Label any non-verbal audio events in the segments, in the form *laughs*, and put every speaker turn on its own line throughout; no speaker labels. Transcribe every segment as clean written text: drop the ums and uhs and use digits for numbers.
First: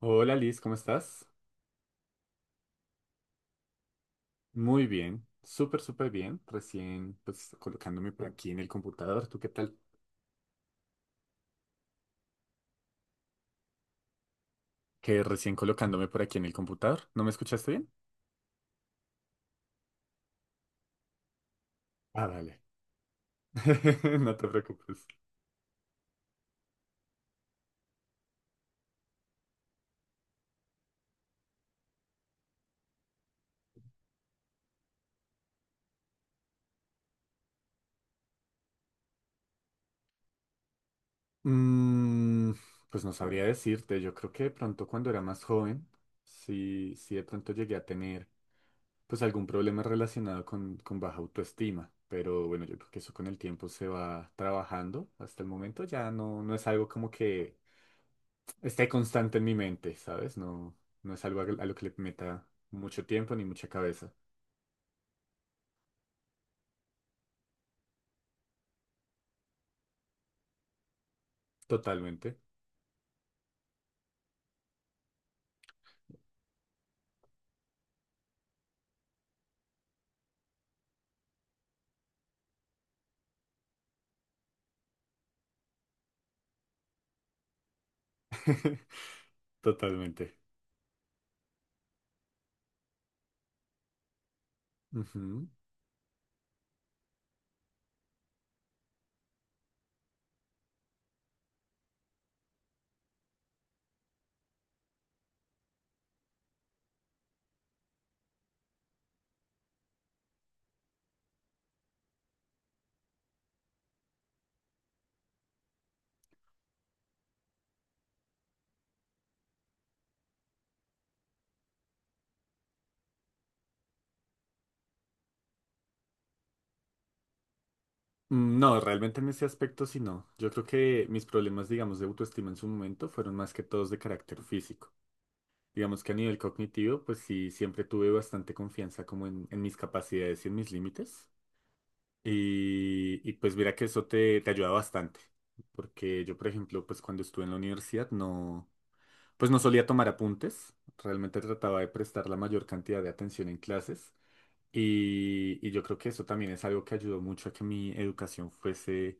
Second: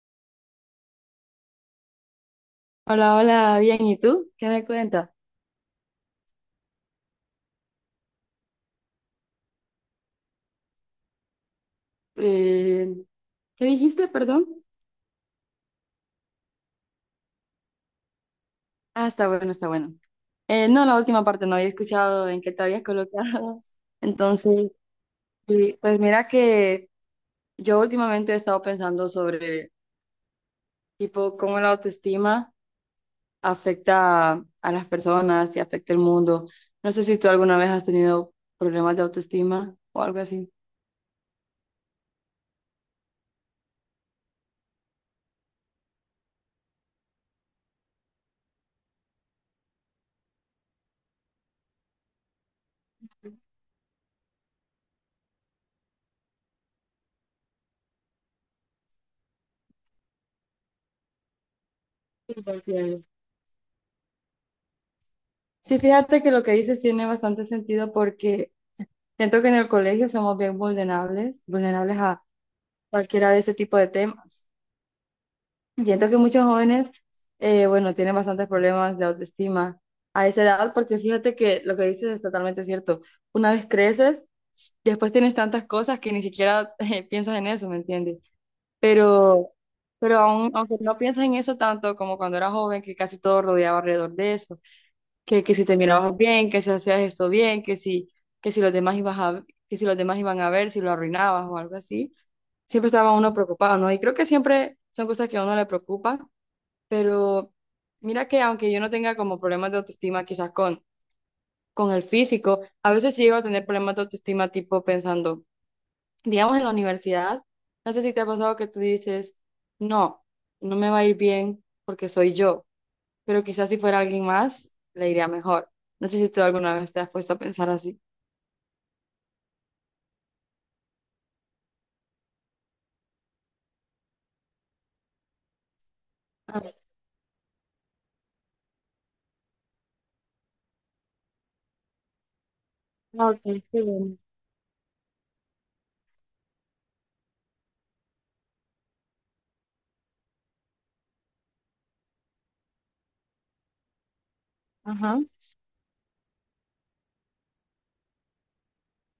Hola Liz, ¿cómo estás?
Hola, hola, bien, ¿y tú? ¿Qué me
Muy
cuentas?
bien, súper, súper bien. Recién pues colocándome por aquí en el computador. ¿Tú qué tal?
Eh, ¿Qué dijiste, perdón?
Que recién colocándome por aquí en el computador. ¿No me escuchaste bien?
Ah, está bueno, está bueno. No, la última parte no había
Ah,
escuchado en qué
vale.
te habías colocado. *laughs*
*laughs* No te
Entonces,
preocupes.
sí, pues mira que yo últimamente he estado pensando sobre, tipo, cómo la autoestima afecta a las personas y afecta el mundo. No sé si tú alguna vez has tenido problemas de autoestima o algo así.
Mm, pues no sabría decirte. Yo creo que de pronto cuando era más joven, sí, sí de pronto llegué a tener pues algún problema relacionado con baja autoestima. Pero bueno, yo creo que eso con el tiempo se va trabajando. Hasta el momento ya no, no es algo como que esté constante en mi mente, ¿sabes? No, no es algo a lo que le
Sí,
meta
porque-
mucho tiempo ni mucha cabeza.
sí, fíjate que lo que dices tiene bastante sentido porque... Siento que en el colegio somos bien vulnerables, vulnerables a
Totalmente.
cualquiera de ese tipo de temas. Siento que muchos jóvenes, bueno, tienen bastantes problemas de autoestima a esa edad, porque fíjate que lo que dices es totalmente cierto. Una vez creces, después tienes tantas cosas que ni siquiera *laughs* piensas en eso, ¿me entiendes?
*laughs*
Pero, pero
Totalmente.
aún, aunque no piensas en eso tanto como cuando era joven, que casi todo rodeaba alrededor de eso
Ujú.
que si te mirabas bien, que si hacías esto bien, que si los demás ibas a, que si los demás iban a ver, si lo arruinabas o algo así. Siempre estaba uno preocupado, ¿no? Y creo que siempre son cosas que a uno le preocupa, pero mira que aunque yo no tenga como problemas de autoestima quizás con el físico, a veces sí llego a tener problemas de autoestima tipo pensando, digamos en la universidad, no sé si te ha pasado que tú dices, no, no me va a ir bien porque soy yo pero quizás si fuera alguien más, le iría mejor. No sé si tú alguna vez te has puesto a pensar así.
No, realmente en ese aspecto sí no. Yo creo que mis problemas, digamos, de autoestima en su momento fueron más que todos de carácter físico. Digamos que a nivel cognitivo, pues sí, siempre tuve bastante confianza como en mis capacidades y en mis límites. Y,
Ah,
y
ok,
pues mira
sí,
que eso
bueno.
te ayuda bastante. Porque yo, por ejemplo, pues cuando estuve en la universidad no... Pues no solía tomar apuntes, realmente trataba de prestar la mayor cantidad de atención en clases
Ajá,
y yo creo que eso también es algo que ayudó mucho a que mi educación fuese,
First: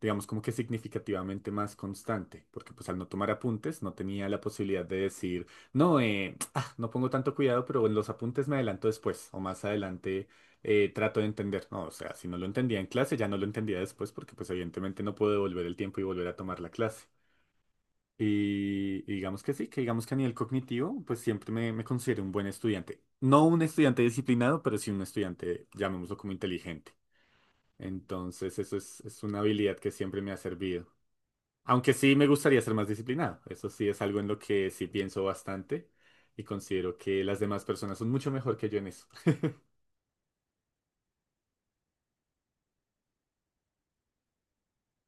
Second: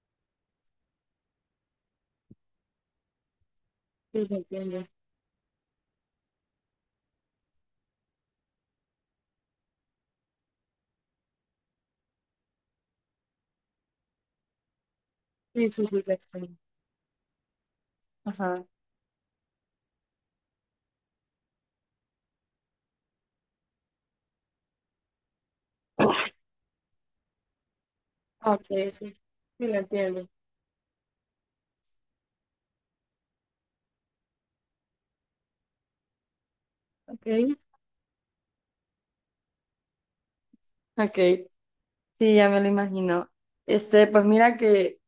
digamos, como que significativamente más constante, porque pues al no tomar apuntes no
sí,
tenía
lo
la posibilidad
entiendo.
de decir, no, *tsk* ah, no pongo tanto cuidado, pero en los apuntes me adelanto después o más adelante trato de entender, no, o sea, si no lo entendía en clase ya no lo entendía después porque pues evidentemente no puedo devolver
Sí,
el
sí,
tiempo
sí,
y
te
volver a
entiendo.
tomar la clase.
Ajá.
Y digamos que sí, que digamos que a nivel cognitivo, pues siempre me considero un buen estudiante. No un estudiante disciplinado, pero sí un estudiante, llamémoslo como inteligente.
Ah,
Entonces,
ok, sí,
es una
sí, lo
habilidad que siempre
entiendo.
me ha servido. Aunque sí me gustaría ser más disciplinado. Eso sí es algo en lo que sí pienso bastante y considero que las
Ok.
demás personas son mucho mejor que yo en eso. *laughs*
Ok, sí, ya me lo imagino. Este, pues mira que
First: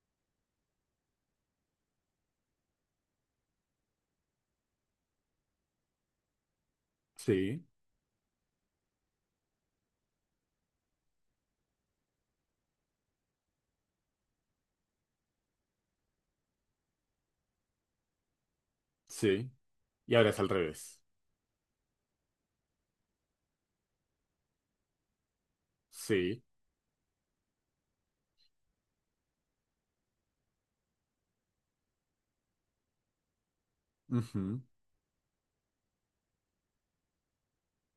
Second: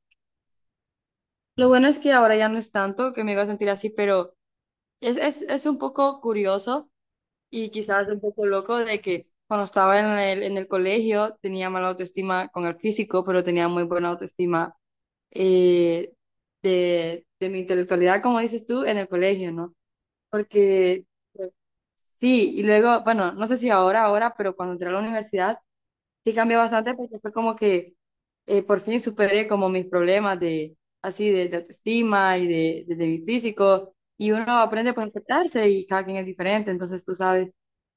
lo bueno es que ahora ya no es tanto que me iba a sentir así, pero es un poco curioso
Sí,
y quizás un poco loco de que cuando estaba en el colegio tenía mala autoestima con el físico, pero tenía muy buena autoestima eh, de mi intelectualidad, como dices tú, en el
sí.
colegio, ¿no?
Y ahora es al revés.
Porque pues, sí, y luego, bueno, no sé si ahora, pero cuando entré a la universidad, sí
Sí.
cambió bastante porque fue como que por fin superé como mis problemas de así de autoestima y de mi físico y uno
Ujú.
aprende pues a aceptarse y cada quien es diferente, entonces tú sabes.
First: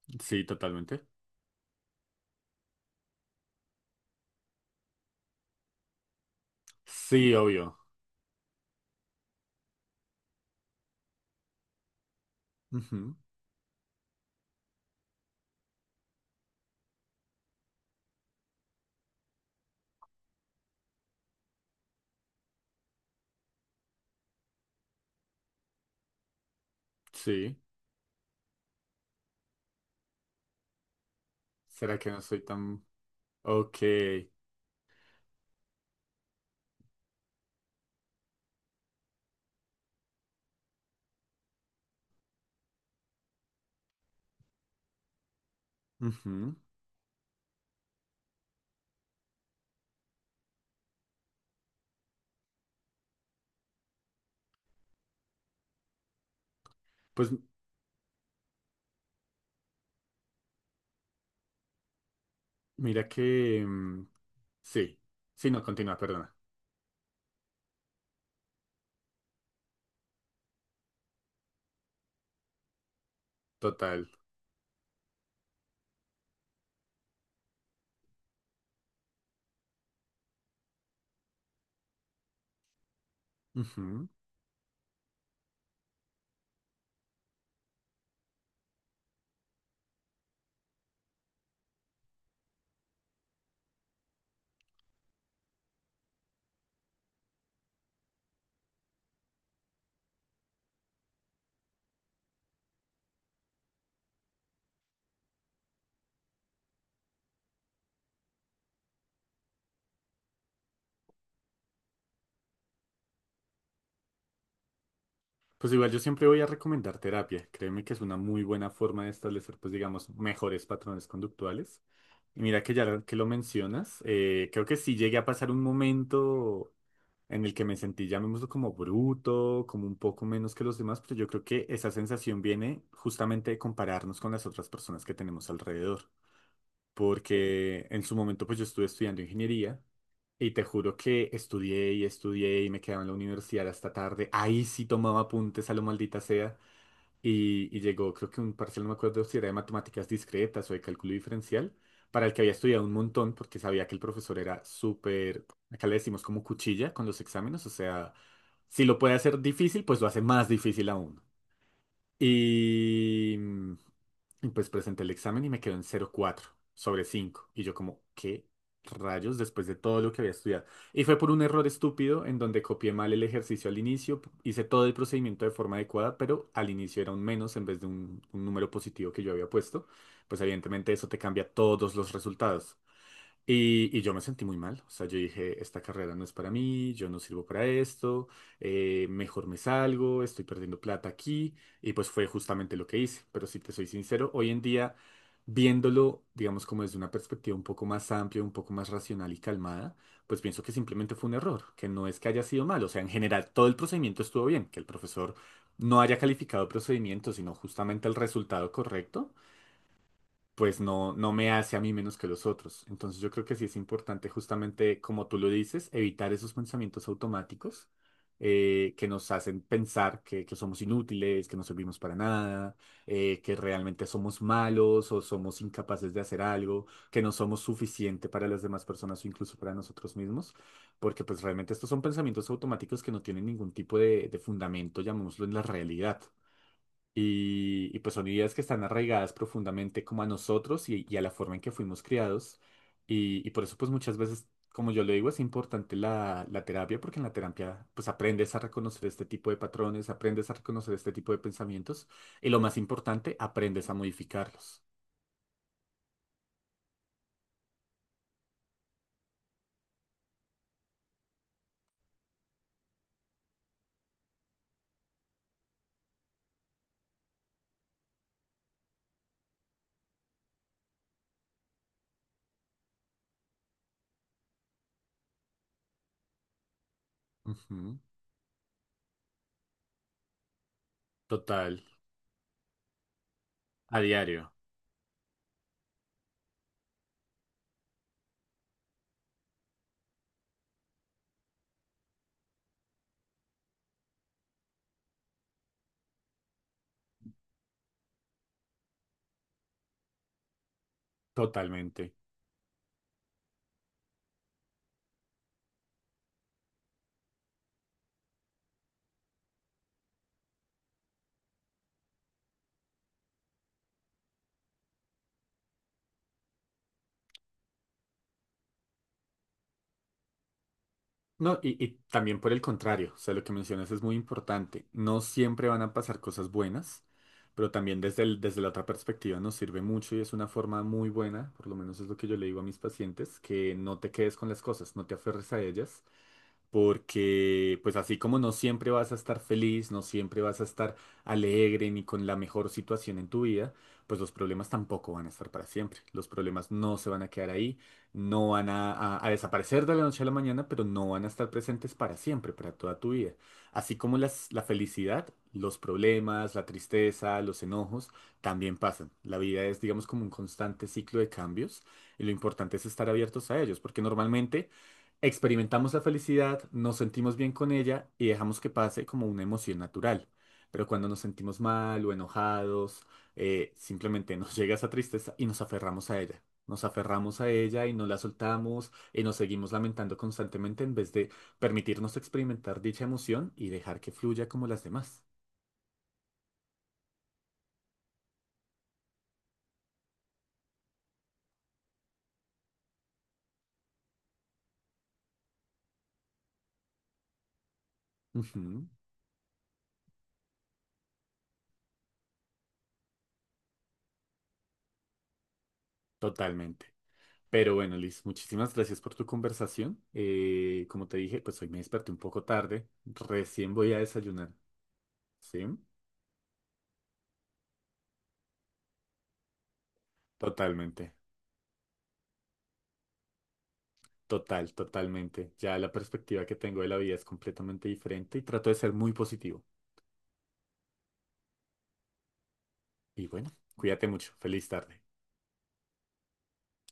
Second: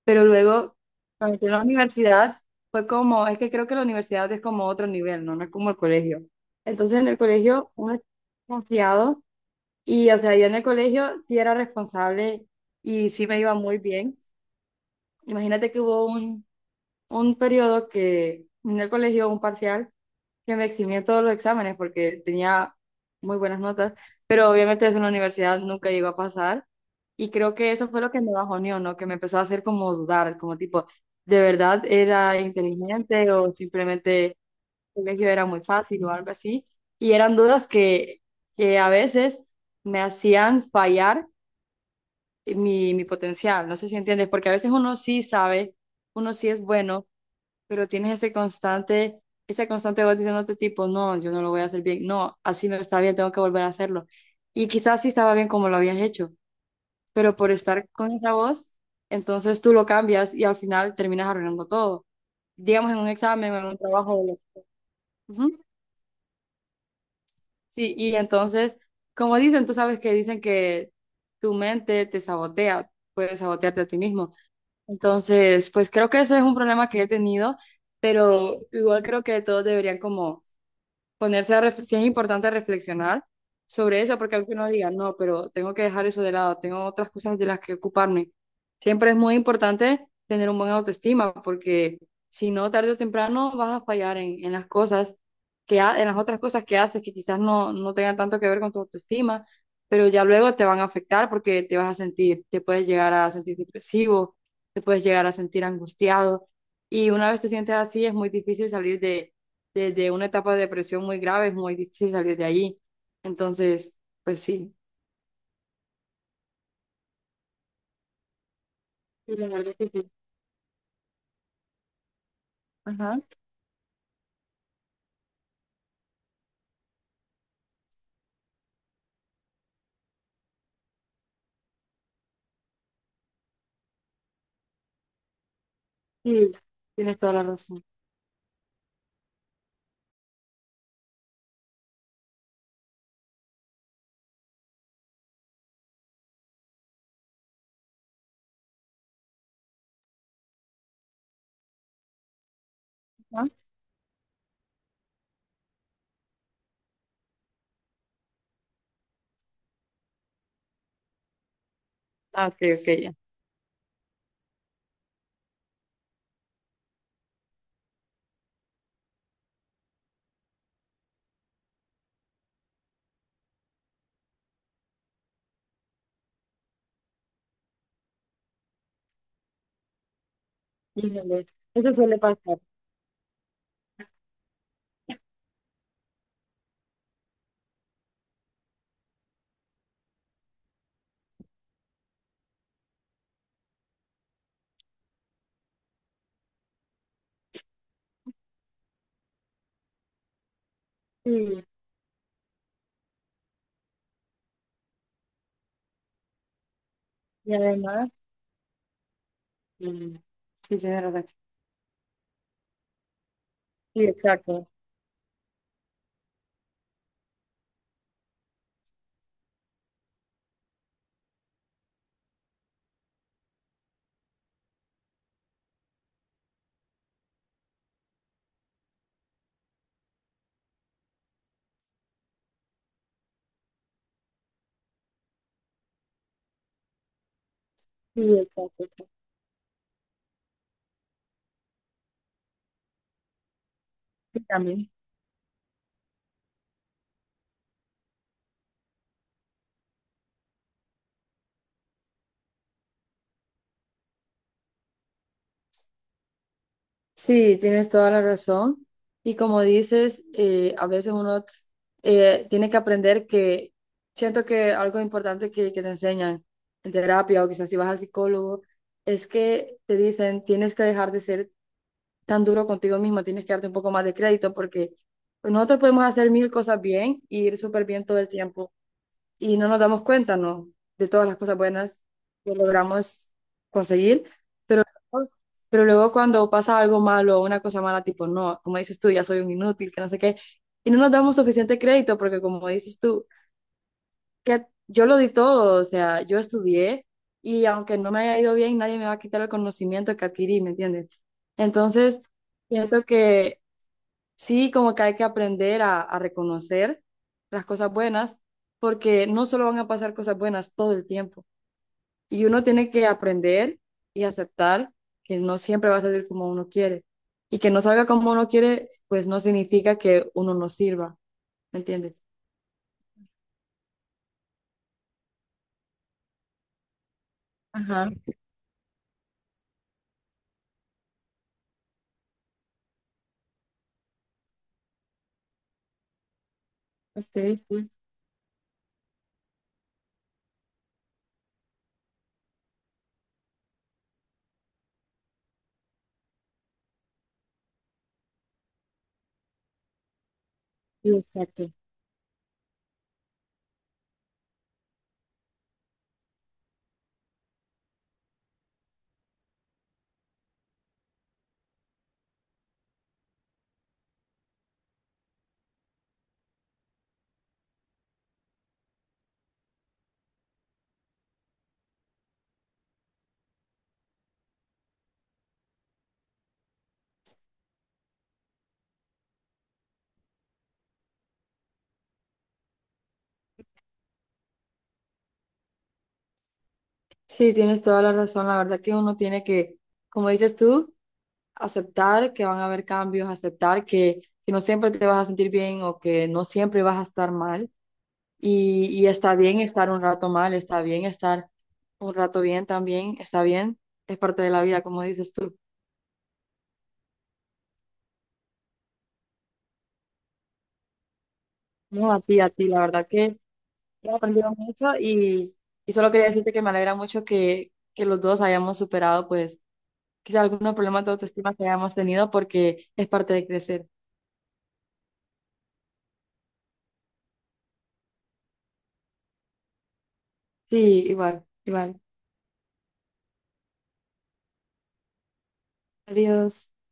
Pero
Sí,
luego
totalmente.
cuando entré a la universidad fue como, es que creo que la universidad es como otro nivel, ¿no? No es como el colegio. Entonces en el
Sí,
colegio
obvio.
uno es confiado y o sea, yo en el colegio sí era responsable y
Ujú.
sí me iba muy bien. Imagínate que hubo un periodo que en el colegio, un parcial, que me eximía todos los exámenes porque tenía muy buenas notas, pero obviamente eso en la universidad nunca iba a pasar. Y creo
Sí.
que eso fue lo que me bajoneó, ¿no? Que me empezó a hacer como dudar, como tipo, ¿de verdad
¿Será que no
era
soy tan...
inteligente o
Ok.
simplemente el colegio era muy fácil o algo así? Y eran dudas que a veces me hacían fallar mi potencial, no sé si entiendes, porque a veces uno sí sabe, uno sí
Ujú.
es bueno pero tienes ese constante, esa constante voz diciéndote tipo, no, yo no lo voy a hacer bien, no, así no está bien, tengo que volver a hacerlo. Y quizás sí estaba bien como lo habías hecho,
Pues
pero por estar con esa voz, entonces tú lo cambias y al final terminas arruinando todo, digamos en un
mira
examen o
que...
en un trabajo.
Sí. Sí, no,
Ujú.
continúa, perdona.
Sí, y entonces, como dicen, tú sabes que dicen que tu mente te sabotea, puedes sabotearte a ti
Total.
mismo. Entonces, pues creo que ese es un problema que he tenido, pero igual creo que todos deberían como sí es importante reflexionar sobre
Ujú.
eso, porque aunque uno diga, no, pero tengo que dejar eso de lado, tengo otras cosas de las que ocuparme. Siempre es muy importante tener un buen autoestima, porque si no, tarde o temprano vas a fallar en las cosas en las otras cosas que haces que quizás no tengan tanto que ver con tu autoestima, pero ya luego te van a afectar porque te vas a sentir, te puedes llegar a sentir depresivo, te puedes llegar a sentir angustiado, y una vez te sientes así es muy difícil salir de desde una etapa de depresión muy grave, es muy difícil salir de ahí. Entonces, pues sí.
Pues igual yo siempre voy a recomendar terapia. Créeme que es una muy buena forma de
Sí, la
establecer,
verdad
pues
es que
digamos,
sí.
mejores patrones conductuales. Y mira que ya que
Ajá.
lo mencionas, creo que sí llegué a pasar un momento en el que me sentí, llamémoslo como bruto, como un poco menos que los demás, pero yo creo que esa sensación viene justamente de compararnos con las otras personas que tenemos alrededor.
Sí, tienes toda la razón.
Porque en su momento pues yo estuve estudiando ingeniería y te juro que estudié y estudié y me quedaba en la universidad hasta tarde. Ahí sí tomaba apuntes a lo maldita sea y llegó creo que un parcial, no me acuerdo si era de matemáticas discretas o de cálculo diferencial, para el que había estudiado un montón
Ajá.
porque sabía que el profesor era súper, acá le decimos como cuchilla con los exámenes, o sea, si lo puede hacer difícil pues lo hace más difícil aún.
Ah, ok, ok, ya.
Y, mm, y pues presenté el examen y me quedó en cero coma cuatro sobre cinco. Y yo como, ¿qué rayos después de todo lo que había estudiado? Y fue por un error estúpido en donde copié mal el ejercicio al inicio, hice todo el procedimiento de forma adecuada, pero al inicio era un menos en vez de un número positivo que yo había puesto. Pues evidentemente eso te
Híjole,
cambia
eso
todos los
suele pasar.
resultados. Y yo me sentí muy mal, o sea, yo dije, esta carrera no es para mí, yo no sirvo para esto, mejor me salgo, estoy perdiendo plata aquí, y pues fue justamente lo que hice, pero si te soy sincero, hoy en día, viéndolo, digamos, como desde una perspectiva un poco más amplia, un poco más racional y calmada, pues pienso que simplemente fue un
Sí,
error, que no es que haya sido mal, o sea, en general todo el procedimiento estuvo bien, que el profesor no haya calificado el procedimiento, sino
y
justamente
además,
el resultado correcto
sí, sí,
pues
tienes
no,
razón.
no me hace a mí menos que los otros. Entonces yo creo que sí es
Sí,
importante
exacto.
justamente, como tú lo dices, evitar esos pensamientos automáticos que nos hacen pensar que somos inútiles, que no servimos para nada, que realmente somos malos o somos incapaces de hacer algo, que no somos suficiente para las demás personas o incluso para nosotros mismos, porque pues realmente estos son pensamientos automáticos que no tienen ningún tipo de fundamento, llamémoslo en la realidad. Y pues son
Sí,
ideas que están
exacto.
arraigadas profundamente como a nosotros y a la forma en que fuimos criados. Y por eso pues muchas
Sí,
veces,
también.
como yo lo digo, es importante la terapia porque en la terapia pues aprendes a reconocer este tipo de patrones, aprendes a reconocer este tipo de pensamientos y lo más importante, aprendes a modificarlos.
Sí, tienes toda la razón. Y como dices, a veces uno tiene que aprender que siento que algo importante que te enseñan en terapia o quizás si vas al psicólogo es que te dicen tienes que dejar de ser tan duro contigo mismo, tienes que darte un poco más de crédito porque nosotros podemos hacer mil cosas bien y ir súper
Ujú.
bien todo el tiempo y no nos damos cuenta, ¿no? De todas las cosas
Total,
buenas que logramos
a
conseguir,
diario,
pero, pero luego cuando pasa algo malo o una cosa mala, tipo, no, como dices tú, ya soy un inútil, que no sé qué, y no nos damos suficiente crédito porque como dices tú, que yo lo di todo, o sea, yo estudié y aunque no me haya ido bien, nadie me va a quitar el conocimiento que adquirí, ¿me entiendes?
totalmente.
Entonces, siento que... Sí, como que hay que aprender a reconocer las cosas buenas, porque no solo van a pasar cosas buenas todo el tiempo. Y uno tiene que aprender y aceptar que no siempre va a salir como uno quiere. Y que no salga como uno quiere, pues no significa que uno no sirva,
No,
¿me
y
entiendes?
también por el contrario, o sea, lo que mencionas es muy importante. No siempre van a pasar cosas buenas, pero también
Ajá,
desde la otra perspectiva nos sirve mucho y es una forma muy buena, por lo menos es lo que yo le digo a mis pacientes, que no te quedes con las cosas, no te aferres a ellas,
ok,
porque
sí,
pues así como no siempre vas a estar feliz, no siempre vas a estar alegre ni con la mejor situación en tu vida, pues los problemas tampoco van a estar para siempre. Los problemas no se van a quedar ahí, no van a desaparecer de la noche a la mañana, pero no
sí,
van a estar
exacto.
presentes para siempre, para toda tu vida. Así como la felicidad, los problemas, la tristeza, los enojos, también pasan. La vida es, digamos, como un constante ciclo de cambios y lo importante es estar abiertos a ellos, porque normalmente... Experimentamos la felicidad, nos sentimos bien con ella y dejamos que pase como una emoción natural. Pero cuando nos sentimos mal o enojados, simplemente *laughs* nos llega esa tristeza y nos aferramos a ella. Nos aferramos a ella y no la soltamos y nos seguimos lamentando constantemente en vez de permitirnos experimentar dicha emoción y dejar que fluya como las demás.
Sí, tienes toda la razón. La verdad que uno tiene que, como dices tú, aceptar que van a haber cambios, aceptar que no siempre te vas a sentir bien o que no siempre vas a estar mal.
Ujú,
Y está bien estar un rato mal, está bien estar un rato bien también, está bien, es parte de la vida, como dices tú.
totalmente. Pero bueno, Liz, muchísimas gracias por tu conversación. Como te dije, pues hoy me
No,
desperté un poco
a ti, la
tarde.
verdad que
Recién voy a
he
desayunar.
aprendido mucho
¿Sí?
y solo quería decirte que me alegra mucho que los dos hayamos superado, pues, quizá algunos problemas de
Totalmente,
autoestima que hayamos tenido porque es parte de crecer.
total, totalmente. Ya la perspectiva que tengo de la vida es completamente diferente y trato de ser muy positivo.
Sí, igual, igual.
Y bueno, cuídate mucho. Feliz tarde.
Adiós.